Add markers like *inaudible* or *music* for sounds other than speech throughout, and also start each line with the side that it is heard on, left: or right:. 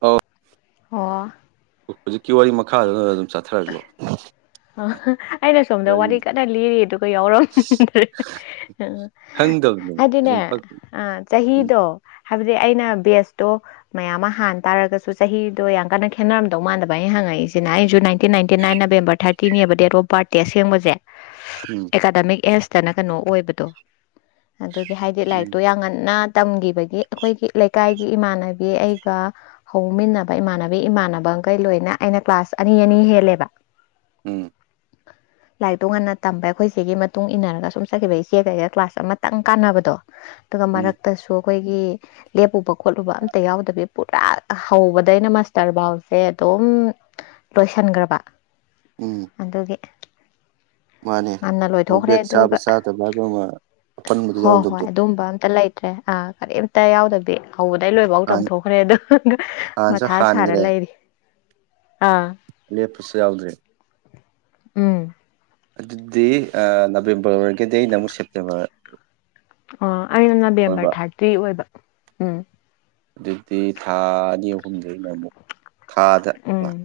right: ꯑꯣ
left: ꯑꯣ
right: ꯍꯧꯖꯤꯛꯀꯤ ꯋꯥꯔꯤ ꯃꯈꯥꯗꯨꯅ ꯑꯗꯨꯝ ꯆꯠꯊꯔꯛꯂꯣ
left: ꯑꯣ ꯑꯩꯅ ꯁꯣꯝꯗ ꯋꯥꯔꯤ ꯀꯟꯅ ꯂꯤꯔꯤ ꯑꯗꯨꯒ ꯌꯥꯎꯔꯝꯗ꯭ꯔꯦ
right: ꯈꯪꯗꯕꯅꯦ
left: ꯍꯥꯏꯗꯤꯅꯦ
right: ꯑꯗꯨꯝ
left: ꯑ
right: ꯎꯝ
left: ꯆꯍꯤꯗꯣ ꯍꯥꯏꯕꯗꯤ ꯑꯩꯅ ꯕꯦꯁꯇꯣ ꯃꯌꯥꯝ ꯑꯃ ꯍꯥꯟ ꯇꯥꯔꯒꯁꯨ ꯆꯍꯤꯗꯣ ꯌꯥꯝ ꯀꯟꯅ ꯈꯦꯠꯅꯔꯝꯗꯧ ꯃꯥꯟꯗꯕ ꯑꯩꯅ ꯍꯪꯉꯛꯦ ꯁꯤ ꯏꯇꯤꯟ ꯏꯟꯇꯤꯅꯥꯏꯟ ꯅꯦꯝꯕꯔ ꯊꯥꯇꯤ ꯇꯤꯅꯦꯕ ꯗꯦꯠ ꯑꯣꯐ ꯕꯥꯔꯠꯇꯦ ꯑꯁꯦꯡꯕꯁꯦ ꯑꯦꯀꯥꯗꯃꯤꯛ ꯑꯦꯁ ꯐ ꯆꯅ ꯀꯩꯅꯣ ꯑꯣꯏꯕꯗꯣ ꯑꯗꯨꯒꯤ ꯍꯥꯏꯗꯤ
right: ꯎꯝ
left: ꯂꯥꯏꯔꯤꯛꯇꯣ ꯌꯥꯝ ꯉꯟꯅ ꯇꯝꯈꯤꯕꯒꯤ ꯑꯩꯈꯣꯏꯒꯤ ꯂꯩꯀꯥꯏꯒꯤ ꯏꯃꯥꯟꯅꯕꯤ ꯑꯩꯒ ꯍꯧꯃꯤꯟꯅꯕ ꯏꯃꯥꯟꯅꯕꯤ ꯏꯃꯥꯟꯅꯕ ꯡꯈꯩ ꯂꯣꯏꯅ ꯑꯩꯅ ꯀ꯭ꯂꯥꯁ ꯑꯅꯤ ꯑꯅꯤ ꯍꯦꯜꯂꯦꯕ
right: ꯎꯝ
left: ꯂꯥꯏꯔꯤꯛꯇꯣ ꯉꯟꯅ ꯇꯝꯕ ꯑꯩꯈꯣꯏꯁꯤꯒꯤ ꯃꯇꯨꯡ ꯏꯟꯅꯔꯒ ꯁꯨꯝ ꯆꯠꯈꯤꯕ ꯏꯆꯦꯒꯩꯒ ꯀ꯭ꯂꯥꯁ ꯑꯃꯇꯪ ꯀꯥꯟꯅꯕꯗꯣ ꯑꯗꯨꯒ
right: ꯎꯝ
left: ꯃꯔꯛꯇꯁꯨ ꯑꯩꯈꯣꯏꯒꯤ ꯂꯦꯞꯎꯨꯕ ꯈꯣꯠꯂꯨꯕ ꯑꯝꯇ ꯌꯥꯎꯗꯕꯤ ꯄꯨꯔꯥ ꯍꯧꯕꯗ ꯑꯩꯅ ꯃꯁꯇꯔꯕꯥꯎꯁꯦ ꯑꯗꯨꯝ ꯑꯗꯨꯝ ꯂꯣꯏꯁꯤꯟꯈ꯭ꯔꯕ
right: ꯎꯝ
left: ꯑꯗꯨꯒꯤ
right: ꯃꯥꯅꯦ
left: ꯉꯟꯅ ꯂꯣꯏꯊꯣꯛꯈ꯭ꯔꯦ
right: ꯒ ꯁꯥꯕ
left: ꯑꯗꯨꯒ
right: ꯁꯥꯇ ꯒ ꯑꯃ ꯑꯄꯟꯕꯗꯨ
left: ꯍꯣꯏ ꯍꯣꯏ
right: ꯌꯥꯎꯗꯕꯗꯣ
left: ꯑꯗꯨꯝꯕ ꯑꯝꯇ ꯂꯩꯇ꯭ꯔꯦ ꯑ ꯀꯔꯤꯝꯇ ꯌꯥꯎꯗꯕꯤ ꯍꯧꯕꯗꯩ ꯂꯣꯏꯐꯥꯎ ꯇꯝꯊꯣꯛꯈ꯭ꯔꯦ ꯑꯗꯣ
right: ꯍꯥꯟꯅꯁꯨ
left: ꯃꯊꯥ ꯁꯥꯔ ꯂꯩꯔꯤ ꯑꯥ
right: ꯂꯦꯄꯁꯨ ꯌꯥꯎꯗ꯭ꯔꯦ
left: ꯎꯝ
right: ꯑꯗꯨꯗꯤ ꯅꯕꯦꯝꯕꯔ ꯑꯣꯏꯔꯒꯗꯤ ꯑꯩꯅ ꯑꯃꯨꯛ ꯁꯦꯞꯇꯦꯝꯕꯔ
left: ꯑꯣ ꯑꯩꯅ
right: ꯑꯣꯏꯕ
left: ꯅꯕꯦꯝꯕꯔ ꯊꯥꯔꯇꯤ ꯑꯣꯏꯕ ꯎꯝ
right: ꯑꯗꯨꯗꯤ ꯊꯥ ꯑꯅꯤ ꯑꯍꯨꯝꯗꯩꯅ ꯑꯃꯨꯛ ꯊꯥꯗ
left: ꯎꯝ
right: ꯂꯥꯛ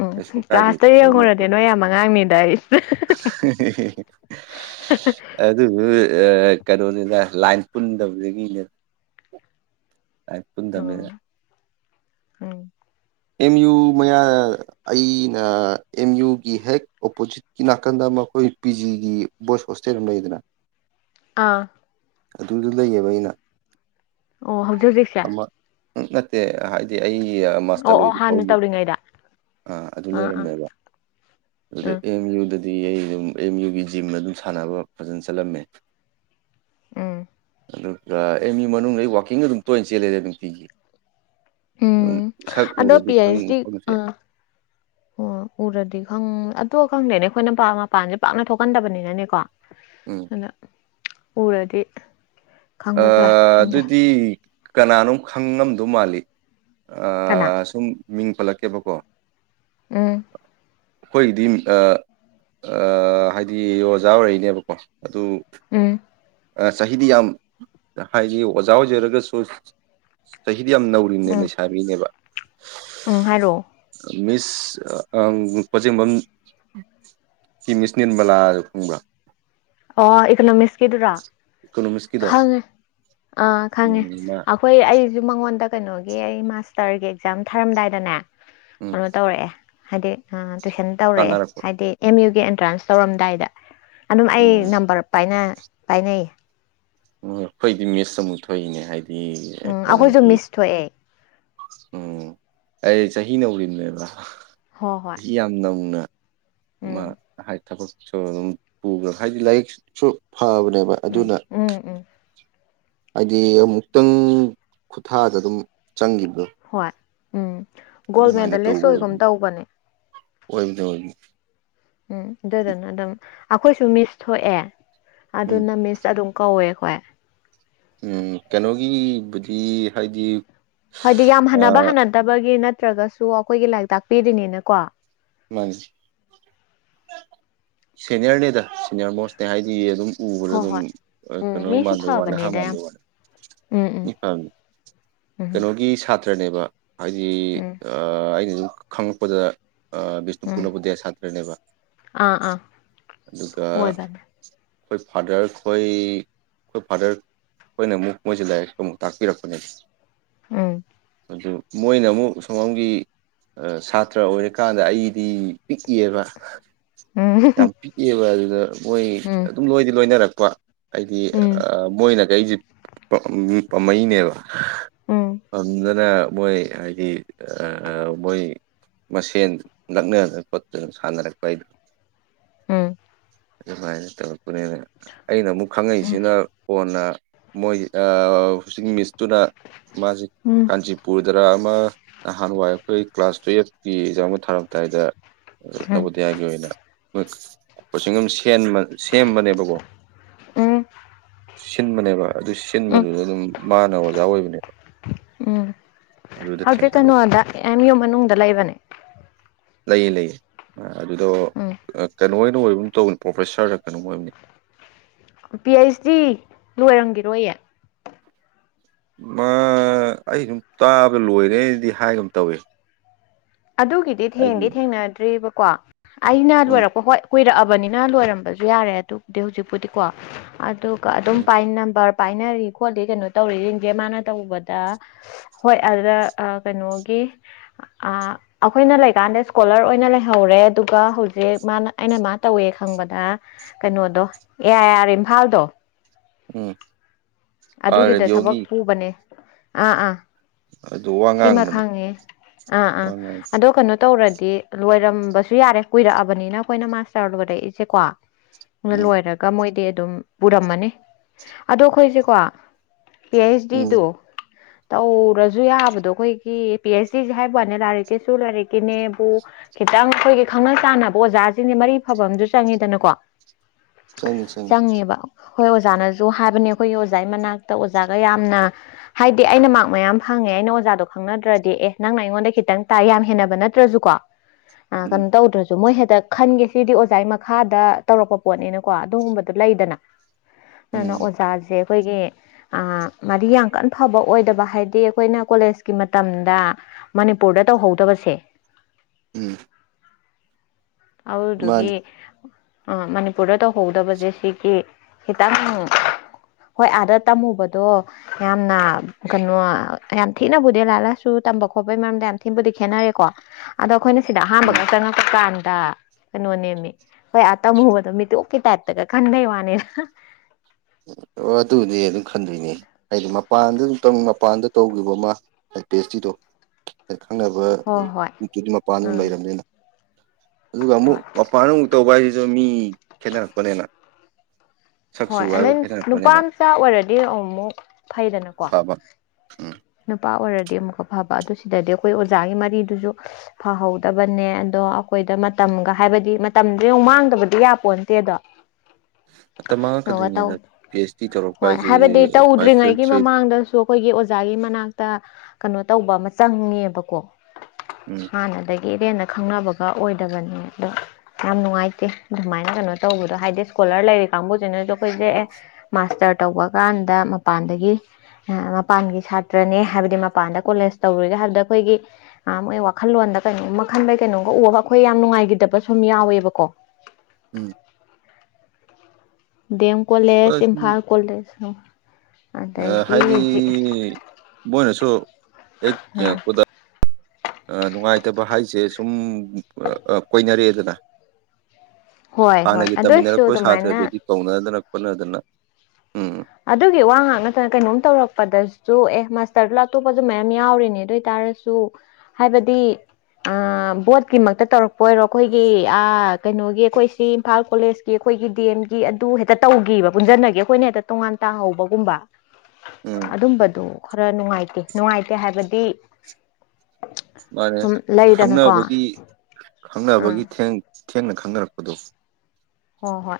left: ꯎꯝ
right: ꯀ ꯁꯨ ꯀꯥꯗ
left: ꯀ꯭ꯂꯥꯁꯇ
right: ꯀꯩ
left: ꯌꯦꯡꯉꯨꯔꯗꯤ ꯅꯣꯏ ꯌꯥꯝ ꯑꯉꯥꯡꯅꯤꯗ ꯑꯩ
right: ꯑꯗꯨꯗꯤ ꯀꯩꯅꯣꯅꯤꯅ ꯂꯥꯏꯟ ꯄꯨꯟꯗꯕꯗꯒꯤꯅꯦ ꯥꯏ
left: ꯎꯝ
right: ꯄꯨꯟꯗꯃꯤꯗ
left: ꯎꯝ
right: ꯑꯦꯝ ꯌꯨ ꯃꯌꯥ ꯑꯩꯅ ꯑꯦꯝ ꯌꯨꯒꯤ ꯍꯦꯛ ꯑꯣꯄꯣꯖꯤꯠꯀꯤ ꯅꯥꯀꯟꯗ ꯃꯈꯣꯏ ꯄꯤ ꯖꯤꯒꯤ ꯕꯣꯏꯁ ꯍꯣꯁꯇꯦꯜ ꯑꯃ ꯂꯩꯗꯅ
left: ꯑꯥ
right: ꯑꯗꯨꯗꯨ ꯂꯩꯌꯦꯕ ꯑꯩꯅ
left: ꯑꯣ ꯍꯧꯖꯤꯛ ꯍꯧꯖꯤꯛꯁꯦ
right: ꯎ ꯅꯠꯇꯦ ꯍꯥꯏꯗꯤ ꯑꯩ ꯃꯥꯁꯇꯔ
left: ꯑꯣ ꯑꯣ
right: ꯂꯣꯏꯁꯨ
left: ꯍꯥꯟꯅ
right: ꯐꯥꯎꯈꯤ
left: ꯇꯧꯔꯤꯉꯩꯗ
right: ꯑ ꯑꯗꯨ
left: ꯑꯥ ꯑꯥ
right: ꯂꯩꯔꯝꯃꯦꯕ ꯑꯗꯨꯗ
left: ꯎꯝ
right: ꯑꯦꯝ ꯌꯨꯗꯗꯤ ꯁꯤ ꯑꯩ ꯑꯗꯨꯝ ꯑꯦꯝ ꯌꯨꯒꯤ ꯖꯤꯝꯅ ꯑꯗꯨꯝ ꯁꯥꯟꯅꯕ ꯐꯖꯅ ꯆꯠꯂꯝꯃꯦ
left: ꯎꯝ
right: ꯑꯗꯨꯒ ꯑꯦꯝ ꯌ ꯃꯅꯨꯡꯗ ꯋꯥꯛꯀꯤꯡ ꯑꯗꯨꯝ ꯇꯣꯏꯅ ꯆꯦꯜꯂꯦꯗꯦ ꯅꯨꯡꯇꯤꯒꯤ ꯑꯗꯨꯝ
left: ꯎꯝ
right: ꯁꯛ
left: ꯑꯗꯣ
right: ꯎꯔꯗꯤ
left: ꯄꯤ ꯑꯩꯆꯗꯤ
right: ꯈꯪꯕꯁꯨ
left: ꯑ
right: ꯌꯥꯏ
left: ꯑꯣ ꯎꯔꯗꯤꯒ ꯍꯪ ꯇꯣꯛꯑ ꯈꯪꯗꯦꯅꯦ ꯑꯩꯈꯣꯏꯅ ꯃ ꯃꯄꯥꯟꯁꯦ ꯄꯥꯛꯅ ꯊꯣꯛꯀꯟꯗꯕꯅꯤꯅꯅꯦꯀꯣ
right: ꯎꯝ
left: ꯑꯗ ꯎꯔꯗꯤ ꯈꯪꯕꯁꯨ ꯌꯥꯏ ꯈꯪꯗꯦ
right: ꯑꯗꯨꯗꯤ ꯀꯅꯥꯅꯣꯝ ꯈꯪꯉꯝꯗꯧ ꯃꯥꯜꯂꯤ
left: ꯀꯅꯥ
right: ꯁꯨꯝ ꯃꯤꯡ ꯄꯠꯂꯛꯀꯦꯕꯀꯣ
left: ꯎꯝ
right: ꯑꯩꯈꯣꯏꯒꯤꯗꯤ ꯍꯥꯏꯗꯤ ꯑꯣꯖꯥ ꯑꯣꯏꯔꯛꯅꯦꯕꯀꯣ ꯑꯗꯨ
left: ꯎꯝ
right: ꯁꯍꯤꯗꯤ ꯌꯥꯝ ꯍꯥꯏꯗꯤ ꯑꯣꯖꯥ ꯑꯣꯏꯖꯔꯒꯁꯨ ꯁꯤꯗꯤ ꯌꯥꯝ ꯅꯧꯔꯤꯅꯦꯕ
left: ꯎꯝ
right: ꯂꯩꯁꯥꯕꯤꯅꯦꯕ
left: ꯎꯝ ꯍꯥꯏꯔꯛꯑꯣ
right: ꯃꯤꯁ ꯑ ꯀꯆꯤꯡꯕꯝ ꯁꯤ ꯃꯤꯁꯅꯦꯟꯕꯂꯨꯝꯕ
left: ꯑꯣ ꯏꯀꯣꯅꯣꯃꯤꯛꯁꯀꯤꯗꯨꯔꯥ
right: ꯏꯀꯣꯅꯣꯃꯤꯛꯁꯀꯤꯗꯣ
left: ꯈꯪ ꯉꯦ ꯑꯥ ꯈꯪꯉꯦ
right: ꯎꯝ ꯃꯥ
left: ꯑꯩꯈꯣꯏ ꯑꯩꯁꯨ ꯃꯉꯣꯟꯗ ꯀꯩꯅꯣꯒꯤ ꯑꯩ ꯇꯔꯒꯤ ꯑꯦꯛꯖꯥꯝ ꯊꯥꯔꯝꯗꯥꯏꯗꯅꯦ
right: ꯎꯝ
left: ꯀꯩꯅꯣ ꯇꯧꯔꯛꯑꯦ ꯍꯥꯏꯗꯤ ꯇꯨꯏꯁꯟ ꯇꯧꯔꯛꯑꯦ
right: ꯇꯥꯟꯅꯔꯛꯄ
left: ꯍꯥꯏꯗꯤ ꯑꯦꯝ ꯌꯨꯒꯤ ꯑꯦꯟꯇ꯭ꯔꯥꯟꯁ ꯇꯧꯔꯝꯗꯥꯏꯗ ꯑꯗꯨꯝ ꯑꯩ
right: ꯎꯝ
left: ꯅꯝꯕꯝꯕꯔ ꯄꯥꯏꯅ ꯄꯥꯏꯅꯩꯌꯦ
right: ꯎ ꯑꯩꯈꯣꯏꯗꯤ ꯃꯤꯁ ꯑꯃꯨꯛ ꯊꯣꯛꯏꯅꯦ ꯍꯥꯏꯗꯤ
left: ꯎꯝ ꯑꯩꯈꯣꯏꯁꯨ
right: ꯀꯩꯅꯣꯒꯤ
left: ꯃꯤꯁ ꯊꯣꯛꯑꯦ
right: ꯎꯝ ꯑꯩ ꯆꯍꯤ ꯅꯧꯔꯤꯕꯅꯦꯕ
left: ꯍꯣꯏ ꯍꯣꯏ
right: ꯆꯍꯤ ꯌꯥꯝ ꯅꯧꯅ
left: ꯎꯝ
right: ꯊꯕꯛꯁꯨ ꯑꯗꯨꯝ ꯄꯨꯈ꯭ꯔꯒ ꯍꯥꯏꯗꯤ ꯂꯥꯏꯔꯤꯛꯁꯨ ꯐꯕꯅꯦꯕ
left: ꯎꯝ
right: ꯑꯗꯨꯅ
left: ꯎꯝ ꯎꯝ
right: ꯍꯥꯏꯗꯤ ꯑꯃꯨꯛꯇꯪ ꯈꯨꯠꯊꯥꯗ ꯑꯗꯨꯝ ꯆꯪꯈꯤꯕ꯭ꯔꯥ
left: ꯍꯣꯏ ꯎꯝ ꯒꯣꯜ ꯃꯦꯗꯂꯤꯁ ꯑꯣꯏꯒꯨꯝ ꯇꯧꯕꯅꯦ
right: ꯑꯣꯏꯕꯗ ꯑꯣꯏ
left: ꯎꯝ ꯑꯗꯨꯗꯨꯅ ꯑꯗꯨꯝ ꯑꯩꯈꯣꯏꯁꯨ ꯃꯤꯁ ꯊꯣꯛꯑꯦ
right: ꯎꯝ
left: ꯑꯗꯨꯅ ꯃꯤꯁ ꯑꯗꯨꯝ ꯀꯧꯋꯦ ꯑꯩꯏ
right: ꯎꯝ ꯀꯩꯅꯣꯒꯤꯕꯨꯗꯤ ꯍꯥꯏꯗꯤ
left: ꯍꯥꯏꯗꯤ ꯌꯥꯝ ꯍꯟꯅꯕ ꯍꯥꯟꯅꯗꯕꯒꯤ ꯅꯠꯇ꯭ꯔꯒꯁꯨ ꯑꯩꯈꯣꯏꯒꯤ ꯂꯥꯏꯔꯤꯛ ꯇꯥꯛꯄꯤꯔꯤꯅꯤꯅꯀꯣ
right: ꯃꯥꯅꯤ ꯁꯦꯅꯤꯌꯔꯅꯦꯗ ꯁꯤꯦꯅꯤꯌꯔ ꯃꯣꯁꯅꯦ ꯍꯥꯏꯗꯤ ꯑꯗꯨꯝ ꯎꯕꯗ
left: ꯍꯣꯏ
right: ꯑꯗꯨꯝ
left: ꯍꯣꯏ ꯎꯝ
right: ꯀꯩꯅꯣ
left: ꯃꯤꯁꯨ
right: ꯃꯥꯟꯗꯣꯏ ꯋꯥꯂꯦ ꯑꯍꯥꯟ
left: ꯐꯕꯅꯦꯗ ꯌꯥꯝ
right: ꯃꯥꯟꯕꯗꯣꯏ
left: ꯎꯝ ꯎꯝ
right: ꯋꯥꯂ ꯈꯪꯅꯤ
left: ꯎꯝ
right: ꯀꯩꯅꯣꯒꯤ ꯁꯥꯇ꯭ꯔꯅꯦꯕ ꯍꯥꯏꯗꯤ
left: ꯎꯝ
right: ꯑꯩꯅ ꯁꯨꯝ ꯈꯪꯂꯛꯄꯗ
left: ꯎꯝ
right: ꯕꯤꯁꯅꯨꯄꯨꯔꯅꯕꯨ ꯗꯗꯤ ꯁꯥꯇ꯭ꯔꯅꯦꯕ
left: ꯑꯥ ꯑꯥ
right: ꯑꯗꯨꯒ
left: ꯑꯣꯏꯕꯅꯦ
right: ꯑꯩꯣꯏ ꯐꯥꯗꯔ ꯈꯣꯏ ꯑꯩꯈꯣꯏ ꯐꯥꯗꯔ ꯍꯈꯣꯏꯅ ꯑꯃꯨꯛ ꯃꯣꯏꯁꯦ ꯂꯥꯏꯔꯤꯛꯇꯨ ꯑꯃꯨꯛ ꯇꯥꯛꯄꯤꯔꯛꯄꯅꯦꯕ
left: ꯎꯝ
right: ꯑꯗꯨ ꯃꯣꯏꯅ ꯑꯃꯨꯛ ꯁꯨꯃꯥꯡꯝꯒꯤ ꯁꯥꯇ꯭ꯔ ꯑꯣꯏꯔꯦ ꯀꯥꯟꯗ ꯑꯩꯗꯤ ꯄꯤꯛꯏꯦꯕ ꯌꯥꯝ ꯄꯤꯛꯑꯦꯕ ꯑꯗꯨꯗ ꯃꯣꯏ ꯑꯗꯨꯝ ꯂꯣꯏꯗꯤ ꯂꯣꯏꯅꯔꯛꯄ ꯑꯩꯗꯤ ꯃꯣꯏꯅ ꯀꯩꯁꯦ ꯄꯥꯝꯃꯩꯅꯦꯕ ꯐꯝꯗꯨꯅ ꯃꯣꯏ ꯍꯥꯏꯗꯤ ꯃꯣꯏ ꯃꯁꯤ ꯇꯦꯟ ꯅꯛꯅꯅ ꯈꯣꯠꯇꯅ ꯁꯥꯟꯅꯔꯛꯄ ꯑꯩꯗꯣ
left: ꯎꯝ
right: ꯑꯗꯨꯃꯥꯏꯅ ꯇꯧꯔꯛꯄꯅꯤꯅ ꯑꯩꯅ ꯑꯃꯨꯛ ꯈꯪꯉꯛꯏꯁꯤꯅ ꯀꯣꯟꯅ ꯃꯣꯏ ꯍꯧꯖꯤꯛ ꯃꯤꯁꯇꯨꯅ ꯃꯥꯁꯤ ꯀꯥꯟꯆꯤꯄꯨꯔꯗ ꯑꯃ ꯅꯍꯥꯟꯋꯥꯏ ꯑꯩꯈꯣꯏ ꯀ꯭ꯂꯥꯁ ꯇꯨꯌꯦꯜꯐꯀꯤ ꯑꯦꯛꯖꯥꯝ ꯑꯃ ꯊꯥꯔꯝꯗꯥꯏꯗ
left: ꯎꯝ
right: ꯅꯕꯣꯗꯤꯌꯥꯒꯤ ꯑꯣꯏꯅ ꯀꯆ ꯑꯗꯨ ꯁꯦꯝꯕꯅꯦꯕꯀꯣ
left: ꯎꯝ
right: ꯁꯤꯟꯕꯅꯦꯕ ꯑꯗꯨ
left: ꯎꯝ
right: ꯁꯤꯟꯕꯗꯨꯁꯨ ꯑꯗꯨꯝ ꯃꯥꯅ ꯑꯣꯖꯥ ꯑꯣꯏꯕꯅꯦꯕ
left: ꯎꯝ
right: ꯑꯗꯨꯗ
left: ꯍꯧꯖꯤꯛ
right: ꯊꯦꯡꯅꯕ
left: ꯀꯩꯅꯣꯗꯦꯝ ꯌꯨꯝ ꯃꯅꯨꯡꯗ ꯂꯩꯕꯅꯦ
right: ꯂꯩꯌꯦ ꯂꯩꯌꯦ ꯑꯗꯨꯗꯣ
left: ꯎꯝ
right: ꯀꯩꯅꯣ ꯑꯣꯏꯅ ꯑꯣꯏꯕ ꯇꯧꯕꯅꯤ ꯄ꯭ꯔꯣꯐꯦꯁꯥꯔꯗ ꯀꯩꯅꯣꯝ ꯑꯣꯏꯕꯅꯤ
left: ꯄꯤ ꯑꯩꯆ ꯗꯤ ꯂꯣꯏꯔꯝꯈꯤꯔꯣꯏꯌꯦ
right: ꯃꯥ ꯑꯩ ꯁꯨꯝ ꯇꯥꯕꯗ ꯂꯣꯏꯔꯦꯗꯤ ꯍꯥꯏꯒ ꯑꯃ ꯇꯧꯏ
left: ꯑꯗꯨꯒꯤꯗꯤ ꯊꯦꯡꯗꯤ ꯊꯦꯡꯅꯗ꯭ꯔꯤꯕꯀꯣ ꯑꯩꯅ
right: ꯎꯝ
left: ꯂꯣꯏꯔꯛꯄ ꯍꯣꯏ ꯀꯨꯏꯔꯛꯑꯕꯅꯤꯅ ꯂꯣꯏꯔꯝꯕꯁꯨ ꯌꯥꯔꯦ ꯑꯗꯨꯕꯨꯗꯤ ꯍꯧꯖꯤꯛꯄꯨꯗꯤꯀꯣ ꯑꯗꯨꯒ ꯑꯗꯨꯝ
right: ꯎꯝ
left: ꯄꯥꯏꯟ ꯅꯝꯕꯔ ꯄꯥꯏꯅꯔꯤ ꯈꯣꯠꯂꯤ ꯀꯩꯅꯣ ꯇꯧꯔꯤꯁꯤꯡꯁꯤꯡꯁꯦ ꯃꯥꯅ ꯇꯧꯕꯗ ꯍꯣꯏ ꯑꯗꯨꯗ ꯀꯩꯅꯣꯒꯤ ꯑ ꯑꯩꯈꯣꯏꯅ ꯂꯩꯀꯥꯟꯗ ꯏꯁꯀꯣꯂꯔ ꯑꯣꯏꯅ ꯂꯩꯍꯧꯔꯦ ꯑꯗꯨꯒ ꯍꯧꯖꯤꯛ ꯃꯥꯅ ꯑꯩꯅ ꯃꯥ ꯇꯧꯋꯦ ꯈꯪꯕꯗ ꯀꯩꯅꯣꯗꯣ ꯑꯦ ꯌꯥꯔꯦ ꯏꯝꯐꯥꯜꯗꯣ
right: ꯎꯝ ꯑꯥ
left: ꯑꯗꯨꯒꯤꯗ ꯊꯕꯛ
right: ꯔꯦꯗꯤꯑꯣꯒꯤ
left: ꯄꯨꯕꯅꯦ ꯑꯥ ꯑꯥ
right: ꯑꯗꯨ ꯋꯥ
left: ꯁꯤꯃ
right: ꯉꯥꯡꯕꯅꯦ
left: ꯈꯪꯉꯦ ꯑꯥ ꯑꯥ
right: ꯋꯥ ꯉꯥꯡ
left: ꯑꯗꯣ ꯀꯩꯅꯣ ꯇꯧꯔꯗꯤ ꯗꯤ ꯂꯣꯏꯔꯝꯕꯁꯨ ꯌꯥꯔꯦ ꯀꯨꯏꯔꯛꯑꯕꯅꯤꯅ ꯑꯩꯈꯣꯏꯅ ꯃꯥꯁꯇꯔ ꯂꯣꯏꯔꯛꯏꯁꯦꯀꯣ
right: ꯎꯝ
left: ꯂꯣꯏꯔꯒ ꯃꯣꯏꯗꯤ ꯑꯗꯨꯝ ꯄꯨꯔꯝꯃꯅꯤ ꯑꯗꯣ ꯑꯩꯈꯣꯏꯁꯦꯀꯣ ꯄꯤ ꯑꯩꯆ
right: ꯎꯝ
left: ꯗꯤꯗꯨ ꯇꯧꯔꯁꯨ ꯌꯥꯕꯗꯣ ꯑꯩꯈꯣꯏꯒꯤ ꯄꯤ ꯑꯩꯆ ꯗꯤꯁꯦ ꯍꯥꯏꯕ ꯋꯥꯅꯦ ꯂꯥꯏꯔꯤꯛꯀꯤꯁꯨ ꯂꯥꯏꯔꯤꯛꯀꯤꯅꯦꯕꯨ ꯈꯤꯇꯪ ꯑꯩꯈꯣꯏꯒꯤ ꯈꯪꯅ ꯆꯥꯟꯅꯕ ꯑꯣꯖꯥꯁꯤꯡꯁꯦ ꯃꯔꯤ ꯐꯕ ꯑꯁꯨ ꯆꯪꯉꯤꯗꯅꯀꯣ
right: ꯆꯉ ꯆꯪ
left: ꯍꯣꯏ ꯑꯣꯖꯥꯅꯁꯨ ꯍꯥꯏꯕꯅꯤ ꯑꯩꯈꯣꯏꯒꯤ ꯑꯣꯖꯥꯒꯤ ꯃꯅꯥꯛꯇ ꯑꯣꯖꯥꯒ ꯌꯥꯝꯅ ꯍꯥꯏꯗꯤ ꯑꯩꯅ ꯃꯔꯛ ꯃꯌꯥꯝ ꯐꯪꯉꯦ ꯑꯩꯅ ꯑꯣꯖꯥꯗꯣ ꯈꯪꯅꯗ꯭ꯔꯗꯤ ꯑꯦ ꯅꯪ ꯉꯣꯟ ꯈꯤꯪ ꯇ ꯌꯥꯝ ꯍꯦꯕ ꯅꯠꯇ꯭ꯔꯁꯨꯀꯣ
right: ꯎꯝ
left: ꯀꯩꯅꯣ ꯇꯧꯗ꯭ꯔꯣꯏ ꯑ ꯈꯟꯒꯦ ꯁꯤꯗꯤ ꯑꯣꯖꯥꯒꯤ ꯃꯈꯥꯗ ꯇꯧꯔꯛꯄ ꯄꯣꯠꯅꯤꯅꯀꯣ ꯑꯗꯨꯒꯨꯝꯕꯗꯣ ꯂꯩꯗꯅ ꯅꯅ
right: ꯎꯝ
left: ꯑꯣꯖꯥꯖꯦ ꯑꯩꯈꯣꯏꯒꯤ ꯃꯥꯗꯤ ꯌꯥꯝ ꯀꯟꯅ ꯐꯕ ꯑꯣꯏꯗꯕ ꯍꯥꯏꯗꯤ ꯑꯩꯈꯣꯏꯅ ꯀꯣꯂꯦꯖꯀꯤ ꯃꯇꯝꯗ ꯃꯅꯤꯄꯨꯔꯗ ꯇꯧꯍꯧꯗꯕꯁꯦ
right: ꯎꯝ
left: ꯍꯥꯎꯗꯨꯒꯦ
right: ꯃꯥꯅꯤ
left: ꯑ ꯃꯅꯤꯄꯨꯔꯗ ꯇꯧꯍꯧꯗꯕꯁꯦ ꯁꯤꯒꯤ ꯈꯤꯇꯪ ꯍꯣꯏ ꯑꯥꯗ ꯇꯝꯃꯨꯕꯗꯣ ꯌꯥꯝꯅ ꯀꯩꯅꯣ ꯌꯥꯝ ꯊꯤꯅꯕꯨꯗꯤ ꯂꯥꯏ ꯂꯥꯏꯁꯨ ꯇꯝꯕ ꯈꯣꯠ ꯈꯣꯠꯄꯒꯤ ꯃꯔꯝꯗ ꯌꯥꯝ ꯊꯤꯕꯨꯗꯤ ꯈꯦꯠꯅꯔꯦꯀꯣ ꯑꯗꯣ ꯑꯩꯈꯣꯏꯅ ꯁꯤꯗ
right: ꯎꯝ
left: ꯑꯍꯥꯟꯕꯒꯇꯪ ꯉ ꯀꯠꯄꯥꯟ ꯀꯩꯅꯣꯅꯦꯃꯤ ꯍꯣꯏ ꯑꯥ ꯇꯝ ꯍꯨꯕꯗꯣ ꯃꯤꯇꯣꯛꯞꯀꯤ ꯇꯥꯏꯞꯇꯒ ꯈꯟꯕꯩ ꯋꯥꯅꯤꯅ
right: *inaudible* ꯑꯣ ꯑꯗꯨꯅꯦ ꯑꯗꯨꯝ ꯈꯟꯗꯣꯏꯅꯦ ꯍꯥꯏꯗꯤ ꯃꯄꯥꯟꯗ ꯑꯃꯝꯇꯪ ꯃꯄꯥꯟꯗ ꯇꯧꯈꯤꯕ ꯑꯃ ꯄꯦꯁꯇ꯭ꯔꯤꯗꯣ ꯈꯪꯅꯕ
left: ꯍꯣꯏ ꯍꯣꯏ
right: ꯅꯨꯠꯇꯨꯗꯤ ꯃꯄꯥꯟꯗꯨ
left: ꯎꯝ
right: ꯂꯩꯔꯕꯅꯤꯅ ꯑꯗꯨꯒ ꯑꯃꯨꯛ
left: ꯍꯣꯏ
right: ꯃꯄꯥꯟ ꯑꯃꯨꯛ ꯇꯧꯕ ꯍꯥꯏꯁꯤꯁꯨ ꯃꯤ ꯈꯦꯠꯅꯔꯛꯄꯅꯤꯅ ꯁꯛꯁꯨ
left: ꯍꯣꯏ
right: ꯍꯥꯏꯕ
left: ꯑꯗꯩ ꯅꯨꯄꯥ
right: ꯈꯦꯠꯅꯔꯛꯄꯅꯤꯅ
left: ꯃꯆꯥ ꯑꯣꯏꯔꯗꯤ ꯑꯃ ꯑꯃꯨꯛ ꯐꯩꯗꯅꯀꯣ
right: ꯐꯕ ꯎꯝ
left: ꯅꯨꯄꯥ ꯑꯣꯏꯔꯗꯤ ꯑꯃꯨꯛꯀ ꯐꯕ ꯑꯗꯨ ꯁꯤꯗꯗꯤ ꯑꯩꯈꯣꯏ ꯑꯣꯖꯥꯒꯤ ꯃꯔꯤꯗꯨꯁꯨ ꯐꯍꯧꯗꯕꯅꯦ ꯑꯗꯣ ꯑꯩꯈꯣꯏ ꯗ ꯃꯇꯝꯒ ꯍꯥꯏꯕꯗꯤ ꯃꯇꯝꯗ ꯃꯥꯡꯗꯕꯗꯤ ꯌꯥ ꯄꯣꯟꯇꯦ ꯑꯗꯣ
right: *inaudible*
left: ꯀꯩꯅ ꯇꯧ
right: ꯃꯥꯡꯉꯛꯀꯗꯣꯏꯅꯤꯗ ꯄꯤ ꯑꯩꯆ ꯗꯤ ꯇꯧꯔꯛꯄ
left: ꯍꯣꯏ
right: ꯍꯥꯏꯁꯦ
left: ꯍꯥꯏꯕꯗꯤ
right: ꯐꯤꯜ
left: ꯇꯧꯗ꯭ꯔꯤꯉꯩꯒꯤ
right: ꯇ꯭ꯔꯤꯞ
left: ꯃꯃꯥꯡꯗꯁꯨ ꯑꯩꯈꯣꯏꯒꯤ ꯑꯣꯖꯥꯒꯤ ꯃꯅꯥꯛꯇ ꯀꯩꯅꯣ ꯇꯧꯕ ꯑꯃ ꯆꯪꯉꯦꯕꯀꯣ
right: ꯎꯝ
left: ꯍꯥꯟꯅ ꯏꯔꯦꯟꯅ ꯈꯪꯅꯕꯒ ꯑꯣꯏꯗꯕꯅꯦ ꯑꯗꯣ ꯌꯥꯝ ꯅꯨꯡꯉꯥꯏꯇꯦ ꯑꯗꯨꯃꯥꯏꯅ ꯀꯩꯅꯣ ꯇꯧꯕꯗꯣ ꯍꯥꯏꯗꯤ ꯁꯀꯨꯜ ꯏꯁꯀꯣꯂꯔ ꯂꯩꯔꯤ ꯀꯥꯡꯕꯨꯁꯤꯅꯁꯨ ꯑꯩꯈꯣꯏꯁꯦ ꯑꯦ ꯃꯥꯁꯇꯔ ꯇꯧꯕ ꯀꯥꯟꯗ ꯃꯄꯥꯟꯗꯒꯤ ꯄꯥꯟꯒꯤ ꯁꯥꯗ ꯅ ꯇ꯭ꯔꯅꯦ ꯍꯥꯏꯕꯗꯤ ꯃꯄꯥꯟꯗ ꯀꯣꯂꯦꯖ ꯇꯧꯔꯨꯒꯦ ꯍꯥꯏꯕꯗ ꯑꯩꯈꯣꯏꯒꯤ ꯃꯣꯏ ꯋꯥꯈꯜꯂꯣꯟꯗ ꯀꯩꯅꯒꯨꯝ ꯃꯈ ꯈꯟꯕꯩ ꯀꯩꯅꯣꯒꯨꯝ ꯎꯕ ꯑꯩꯈꯣꯏ ꯌꯥꯝ ꯅꯨꯡꯉꯥꯏꯈꯤꯗꯕ ꯁꯨꯝ ꯌꯥꯎꯋꯦꯕꯀꯣ
right: ꯎꯝ
left: ꯗꯦꯝ ꯀꯣꯂꯦꯖ
right: ꯎꯝ
left: ꯏꯝꯐꯥꯜ ꯀꯣꯂꯦꯖ ꯑꯗꯒꯤ
right: ꯍꯥꯏꯗꯤ
left: ꯍꯧꯖꯤꯛ
right: ꯃꯣꯏꯅꯁꯨ ꯍꯦꯛ ꯅꯨꯡꯉꯥꯏꯇꯕ ꯍꯥꯏꯁꯦ ꯁꯨꯝ ꯀꯣꯏꯅꯔꯑꯦꯗꯅ
left: ꯍꯣꯏ ꯍꯣꯏ
right: ꯍꯥꯟꯅꯒꯤ
left: ꯑꯗꯨꯏꯁꯨ
right: ꯇꯝꯃꯤꯟꯅꯔꯛꯄ
left: ꯑꯗꯨꯃꯥꯏꯅ
right: ꯁꯥꯇ꯭ꯔꯗꯨꯗꯤ ꯀꯧꯅꯗꯅ ꯈꯣꯠꯅꯗꯅ ꯎꯝ
left: ꯑꯗꯨꯒꯤ ꯋꯥ ꯉꯥꯛ ꯅꯠꯇꯅ ꯀꯩꯅꯣꯝ ꯇꯧꯔꯛꯄꯗꯁꯨ ꯑꯦ ꯃꯥꯁꯇꯔꯗꯨ ꯂꯥꯛꯇꯣꯛꯄꯁꯨ ꯃꯌꯥꯝ ꯌꯥꯎꯔꯤꯅꯦ ꯑꯗꯨ ꯑꯣꯏꯇꯥꯔ ꯍꯥꯏꯔꯁꯨ ꯍꯥꯏꯕꯗꯤ ꯕꯣꯠꯀꯤꯃꯛꯇ ꯇꯧꯔꯛꯄ ꯑꯣꯏꯔꯣ ꯑꯩꯈꯣꯏꯒꯤ ꯀꯩꯅꯣꯒꯤ ꯑꯩꯈꯣꯏ ꯁꯤ ꯏꯝꯐꯥꯜ ꯀꯣꯂꯦꯖꯀꯤ ꯑꯩꯣꯏ ꯑꯩꯈꯣꯏꯒꯤ ꯗꯦꯝꯒꯤ ꯑꯗꯨ ꯍꯦꯛꯇ ꯇꯧꯈꯤꯕ ꯄꯨꯟꯁꯤꯟꯅꯒꯦ ꯑꯩꯈꯣꯏꯅ ꯍꯦꯛꯇ ꯇꯣꯉꯥꯟ ꯇꯥꯍꯧꯕꯒꯨꯝꯕ
right: ꯎꯝ
left: ꯑꯗꯨꯝꯕꯗꯨ ꯈꯔ ꯅꯨꯡꯉꯥꯏꯇꯦ ꯅꯨꯡꯉꯥꯏꯇꯦ ꯍꯥꯏꯕꯗꯤ
right: ꯃꯥꯅꯦ
left: ꯁꯨꯝ ꯂꯩꯗꯅꯀꯣ
right: ꯈꯪꯅꯕꯒꯤ
left: ꯑꯥ
right: ꯈꯪꯅꯕꯒꯤ ꯊꯦꯡ ꯊꯦꯡꯅ ꯈꯪꯅꯔꯛꯄꯗꯣ
left: ꯍꯣꯏ ꯍꯣꯏ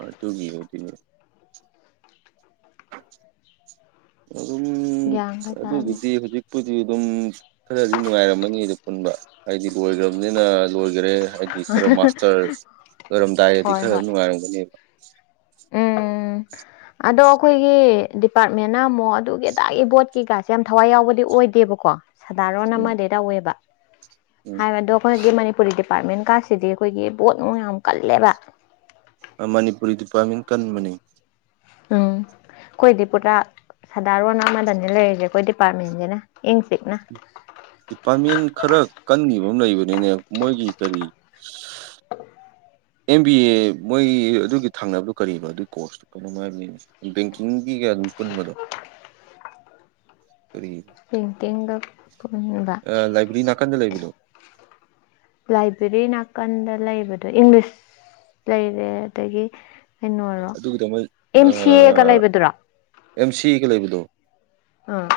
right: ꯑꯗꯨꯒꯤ ꯎꯝ ꯑꯗꯨꯝ
left: ꯒ꯭ꯌꯥꯟꯒ ꯇꯥꯗꯦ
right: ꯑꯗꯨꯒꯤꯗꯤ ꯍꯧꯖꯤꯛꯄꯨꯗꯤ ꯑꯗꯨꯝ ꯈꯔꯗꯤ ꯅꯨꯡꯉꯥꯏꯔꯝꯃꯅꯤ ꯑꯗꯨ ꯄꯨꯟꯕ ꯍꯥꯏꯗꯤ ꯂꯣꯏꯈ꯭ꯔꯕꯅꯤꯅ ꯑꯣꯏꯈꯔꯦ ꯍꯥꯏꯗꯤ ꯈꯔ ꯃꯥꯁꯇꯔ ꯑꯣꯏꯔꯝꯗꯥꯏꯔꯗꯤ
left: ꯍꯣꯏ
right: ꯈꯔ
left: ꯍꯣꯏ
right: ꯅꯨꯡꯉꯥꯏꯔꯝꯒꯅꯦꯕ *inaudible*
left: ꯎꯝ ꯑꯗꯣ ꯑꯩꯈꯣꯏꯒꯤ ꯗꯤꯄꯥꯔꯠꯃꯦꯟꯅ ꯑꯃꯨꯛ ꯑꯗꯨꯒꯤ ꯑꯗꯥꯒꯤ ꯕꯣꯠꯀꯤ ꯁꯦ ꯌꯥꯝ ꯊꯋꯥꯏ ꯌꯥꯎꯕꯗꯤ ꯑꯣꯏꯗꯦꯕꯀꯣ ꯁꯥꯗꯥꯔꯣꯟ
right: ꯎꯝ
left: ꯑꯃꯗꯤ ꯇꯧꯋꯦꯕ
right: ꯎꯝ
left: ꯍꯥꯏꯕꯗꯣ ꯑꯩꯈꯣꯏꯒꯤ ꯃꯅꯤꯄꯨꯔꯤꯗꯤ ꯗꯤꯄꯥꯔꯠꯃꯦꯟ ꯀꯥꯁꯤꯗꯤ ꯑꯩꯈꯣꯏꯒꯤ ꯕꯣꯠ ꯅꯨꯡ ꯌꯥꯝ ꯀꯜꯂꯦꯕ
right: ꯃꯅꯤꯄꯨꯔꯤꯗꯨ ꯄꯥꯃꯤꯡ ꯀꯟꯕꯅꯤ
left: ꯎꯝ ꯑꯩꯈꯣꯏꯗꯤ ꯄꯨꯔꯥ ꯁꯥꯗꯥꯔꯣꯟ ꯑꯃꯗꯅꯦ ꯂꯩꯔꯤꯁꯦ ꯑꯩꯈꯣꯏ ꯗꯤꯄꯥꯔꯠꯃꯦꯟꯁꯤꯅ ꯏꯪ ꯆꯤꯛꯅ
right: ꯗꯤꯄꯥꯔꯠꯃꯦꯟ ꯈꯔ ꯀꯟꯈꯤꯕ ꯑꯃ ꯂꯩꯕꯅꯤꯅꯦ ꯃꯣꯏꯒꯤ ꯀꯔꯤ ꯑꯦꯝ ꯕꯤ ꯑꯦ ꯃꯣꯏ ꯑꯗꯨꯒꯤ ꯊꯥꯡꯅꯕꯗꯨ ꯀꯔꯤꯕ ꯑꯗꯨꯒꯤ ꯀꯣꯔꯁꯇꯨ ꯀꯩꯅꯝꯃꯥꯏꯅ ꯂꯩꯅꯤ ꯕꯦꯡꯀꯤꯡꯒꯤ ꯄꯨꯟ ꯃꯗ ꯀꯔꯤ
left: ꯇꯤꯡ ꯇꯤꯡꯒ ꯄꯨꯟꯕ
right: ꯂꯥꯏꯕ꯭ꯔꯦꯔꯤ ꯅꯥꯀꯟꯗ ꯂꯩꯕꯤꯅꯣ
left: ꯂꯥꯏꯕ꯭ꯔꯦꯔꯤ ꯅꯥꯀꯟꯗ ꯂꯩꯕꯗꯣ ꯏꯪꯂꯤꯁ ꯂꯩꯔꯦ ꯑꯗꯒꯤ ꯀꯩꯅꯣꯔꯣ
right: ꯑꯗꯨꯒꯤꯗꯃ
left: ꯑꯦꯝ ꯁꯤ ꯑꯦꯒ ꯂꯩꯕꯗꯨꯔꯣ
right: ꯑꯦꯝ ꯁꯤꯒ ꯂꯩꯕꯗꯣ
left: ꯑꯥ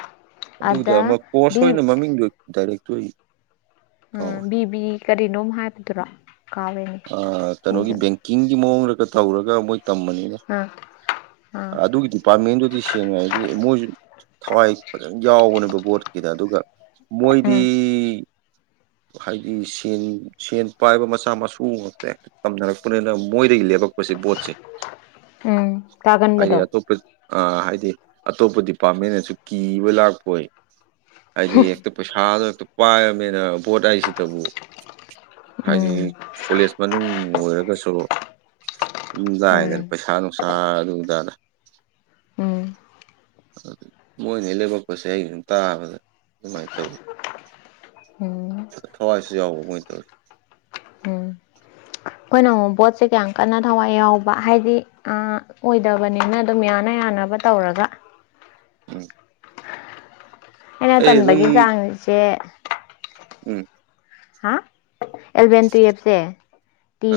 right: ꯑꯗꯨꯗ
left: ꯑꯗ
right: ꯑꯃ ꯀꯣꯔꯁ
left: ꯕꯤ
right: ꯑꯣꯏꯅ ꯃꯃꯤꯡꯗꯨꯣ ꯗꯥꯏꯔꯦꯛꯇꯣꯏ
left: ꯎ ꯕꯤꯕꯤ ꯀꯔꯤꯅꯣꯝ ꯍꯥꯏꯕꯗꯨꯔꯣ ꯀꯥꯎꯔꯦꯅꯦ
right: ꯀꯩꯅꯣꯒꯤ
left: ꯑꯩꯁꯨ
right: ꯕꯦꯡꯀꯤꯡꯒꯤ ꯃꯑꯣꯡꯗꯒ ꯇꯧꯔꯒ ꯃꯣꯏ ꯇꯝꯕꯅꯤꯅ
left: ꯑꯥ ꯑꯥ
right: ꯑꯗꯨꯒꯤ ꯗꯤꯄꯥꯔꯠꯃꯦꯟꯗꯨꯗꯤ ꯁꯦꯡꯉꯦ ꯍꯥꯏꯗꯤ ꯃꯣꯏꯁꯨ ꯊꯋꯥꯏ ꯐꯖꯅ ꯌꯥꯎꯕꯅꯦꯕ ꯕꯣꯠꯀꯤꯗ ꯑꯗꯨꯒ ꯃꯣꯏꯗꯤ
left: ꯎꯝ
right: ꯍꯥꯏꯗꯤ ꯁꯦꯟ ꯁꯦꯟ ꯄꯥꯏꯕ ꯃꯆꯥ ꯃꯁꯨ ꯉꯥꯛꯇ ꯍꯦꯛꯇ ꯇꯝꯅꯔꯛꯄꯅꯤꯅ ꯃꯣꯏꯗꯒꯤ ꯂꯦꯕꯛ ꯀ ꯣꯠꯁꯦ
left: ꯎꯝ ꯀꯒꯅ
right: ꯍꯥꯏꯗꯤ ꯑꯇꯣꯞꯄ ꯑ ꯍꯥꯏꯗꯤ ꯑꯇꯣꯞꯄ ꯗꯤꯄꯥꯔꯠꯃꯦꯟꯅꯁꯨ ꯀꯤꯕ ꯂꯥꯛꯄꯣꯏ ꯍꯥꯏꯗꯤ ꯍꯦꯛꯇ ꯄꯩꯁꯥꯗꯨꯣ ꯍꯦꯛꯇ ꯄꯥꯏꯔꯕꯅꯤꯅ ꯚꯣꯠ ꯍꯥꯏꯁꯤꯗꯕꯨ ꯍꯥꯏꯗꯤ
left: ꯎꯝ
right: ꯀꯣꯂꯦꯖ ꯃꯅꯨꯡ ꯑꯣꯏꯔꯒꯁꯨ
left: ꯎꯝ
right: ꯂꯨꯗꯥꯏꯗꯅ ꯄꯩꯁꯥ ꯅꯨꯡꯁꯥ ꯑꯗꯨꯨꯗꯥꯗ
left: ꯎꯝ
right: ꯃꯣꯏꯅꯩ ꯂꯕꯛꯄꯁꯦ ꯑꯩ ꯑꯗꯨꯨꯝ ꯇꯥꯕꯗ ꯑꯗꯨꯃꯥꯏꯅ ꯇꯧꯋꯤ
left: ꯎꯝ ꯎꯝ
right: ꯊꯋꯥꯏꯁꯨ ꯌꯥꯕ ꯃꯣꯏ ꯇꯔ
left: ꯑꯩꯈꯣꯏꯅ ꯕꯣꯠꯁꯦ ꯀꯌꯥꯝ ꯀꯟꯅ ꯊꯋꯥꯏ ꯌꯥꯎꯕ ꯍꯥꯏꯗꯤ ꯑꯣꯏꯗꯕꯅꯤꯅ ꯑꯗꯨꯝ ꯌꯥꯅ ꯌꯥꯅ ꯇꯧꯔꯒ
right: *inaudible* ꯎꯝ
left: ꯑꯩꯅ
right: ꯑꯩ ꯑꯗꯨꯝ
left: ꯇꯟꯝꯕꯒꯤ ꯆꯥꯡꯁꯦ
right: ꯎꯝ
left: ꯍꯥ ꯑꯦꯂꯚꯦꯟ ꯇꯨꯋꯦꯜꯞꯁꯦ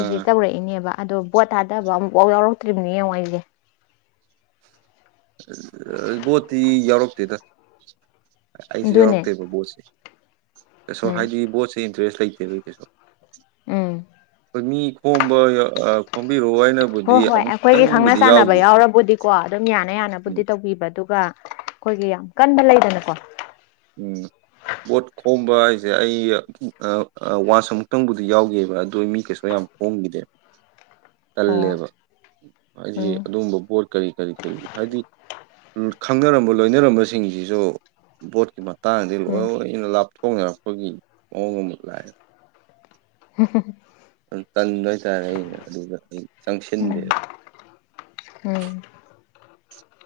right: ꯑ
left: ꯇꯧꯔꯛꯏꯅꯦꯕ ꯑꯗꯣ ꯕꯣꯠ ꯇꯥꯗꯕ ꯑꯃꯨꯛꯐꯥꯎ ꯌꯥꯎꯔꯛꯇ꯭ꯔꯤꯕꯅꯦ ꯌꯦꯡꯉꯣ ꯑꯩꯁꯦ
right: ꯕꯣꯠꯇꯤ ꯌꯥꯎꯔꯛꯇꯦꯗ ꯑꯩꯁꯨ
left: ꯑꯗꯨꯅꯦ
right: ꯌꯥꯎꯔꯛꯇꯦꯕ ꯕꯣꯠꯁꯦ ꯀꯩꯁꯨꯣ
left: ꯎꯝ
right: ꯍꯥꯏꯗꯤ ꯕꯣꯠꯁꯦ ꯏꯟꯇꯔꯦꯁ ꯂꯩꯇꯦꯕꯒꯤ ꯀꯩꯁꯨ
left: ꯎꯝ
right: ꯑꯩꯣꯏ ꯃꯤ ꯈꯣꯝꯕ ꯍꯥꯏꯅꯕꯨꯗꯤ
left: ꯍꯣꯏ ꯍꯣꯏ ꯑꯩꯈꯣꯏꯒꯤ ꯈꯪꯅ
right: ꯑꯃꯨꯛꯇꯪꯕꯨꯗꯤ
left: ꯆꯥꯟꯅꯕ
right: ꯌꯥꯎꯈꯤ
left: ꯌꯥꯎꯔꯕꯨꯗꯤꯀꯣ ꯑꯗꯨꯝ ꯌꯥꯅ ꯌꯥꯅꯕ
right: ꯎꯝ
left: ꯕꯨꯗꯤ ꯇꯧꯕꯤꯕ ꯑꯗꯨꯒ ꯑꯩꯈꯣꯏꯒꯤ ꯌꯥꯝ ꯀꯟꯕ ꯂꯩꯗꯅꯀꯣ
right: ꯎꯝ ꯕꯣꯠ ꯈꯣꯝꯕ ꯍꯥꯏꯁꯦ ꯑꯩ ꯋꯥꯟꯁ ꯑꯃꯨꯛꯇꯪꯕꯨꯗꯤ ꯌꯥꯎꯒꯦꯕ ꯑꯗꯨꯗ ꯃꯤ ꯀꯩꯁꯨ ꯌꯥꯝ ꯍꯣꯡꯒꯗꯦ
left: ꯑꯣ
right: ꯇꯜꯂꯦꯕ ꯍꯥꯏꯗꯤ
left: ꯎꯝ
right: ꯑꯗꯨꯒꯨꯝꯕ ꯕꯣꯠ ꯀꯔꯤ ꯀꯔꯤ ꯀꯔꯤ ꯍꯥꯏꯗꯤ ꯈꯪꯅꯔꯝꯕ ꯂꯣꯏꯅꯔꯝꯕꯁꯤꯡꯁꯤꯁꯨ ꯚꯣꯠꯀꯤ ꯃꯇꯥꯡꯗꯤ
left: ꯎꯝ
right: ꯂꯣꯏꯅ ꯂꯥꯞ ꯣꯡ ꯉꯛꯄꯒꯤ ꯃꯑꯣꯡ ꯑꯃ ꯂꯥꯛꯑꯦꯕ
left: *unintelligible*
right: ꯑꯗꯨ ꯀꯟꯕ ꯍꯥꯏꯇꯥꯔꯦ ꯑꯩꯩꯅ ꯑꯗꯨꯒ ꯑꯩ ꯆꯪꯁꯤꯟꯗꯦꯕ
left: ꯎꯝ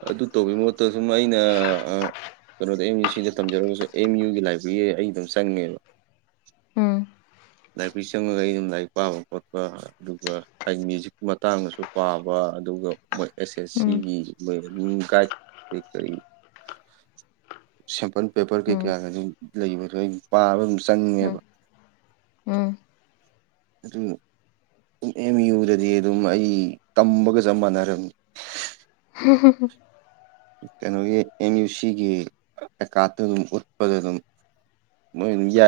right: ꯑꯗꯨ ꯇꯧꯕꯒꯤ ꯃꯍꯨꯠꯇ ꯁꯨꯝ ꯑꯩꯅ ꯀꯩꯅꯣꯗ ꯑꯦꯝ ꯌꯨ ꯁꯤꯗ ꯊꯝꯖꯔꯒꯁꯨ ꯑꯦꯝ ꯌꯨꯒꯤ ꯂꯥꯏꯕ꯭ꯔꯦꯔꯤ ꯑꯩ ꯑꯗꯨꯝ ꯆꯪꯉꯦꯕ
left: ꯎꯝ
right: *unintelligible* ꯂꯥꯏꯕꯔꯤ ꯆꯪꯉꯒ ꯑꯩ ꯑꯗꯨꯝ ꯂꯥꯏꯔꯤꯛ ꯄꯥꯕ ꯈꯣꯠꯄ ꯑꯗꯨꯒ ꯍꯥꯏ ꯃ꯭ꯌꯨꯖꯤꯛꯀꯤ ꯃꯇꯥꯡꯗꯁꯨ ꯄꯥꯕ ꯑꯗꯨꯒ ꯃꯣꯏ ꯑꯦꯁ ꯑꯦꯁ
left: ꯎꯝ
right: ꯁꯤꯒꯤ ꯃꯣꯏ ꯑꯗꯨ ꯒꯥꯏꯗ ꯀꯔꯤ ꯀꯔꯤ ꯁꯦꯝꯄꯜ ꯄꯦꯄꯔ
left: ꯎꯝ ꯎꯝ
right: ꯀꯩꯀꯥꯒ ꯑꯗꯨꯝ ꯂꯩꯕꯗꯣ ꯑꯩ ꯄꯥꯕ ꯑꯗꯨꯝ
left: ꯎꯝ
right: ꯆꯪꯉꯦꯕ
left: ꯎꯝ
right: ꯑꯗꯨ ꯑꯦꯝ ꯌꯨꯗꯗꯤ ꯑꯗꯨꯝ ꯑꯩ ꯇꯝꯕꯒ ꯆꯞ ꯃꯥꯟꯅꯔꯝꯃꯤ
left: ꯎ
right: ꯀꯩꯅꯣꯒꯤ ꯑꯦꯝ ꯌꯨ ꯁꯤꯒꯤ ꯑꯦꯀꯥꯠꯇ ꯑꯗꯨꯝ ꯎꯠꯄꯗ ꯑꯗꯨꯝ ꯃꯣꯏ ꯌꯥ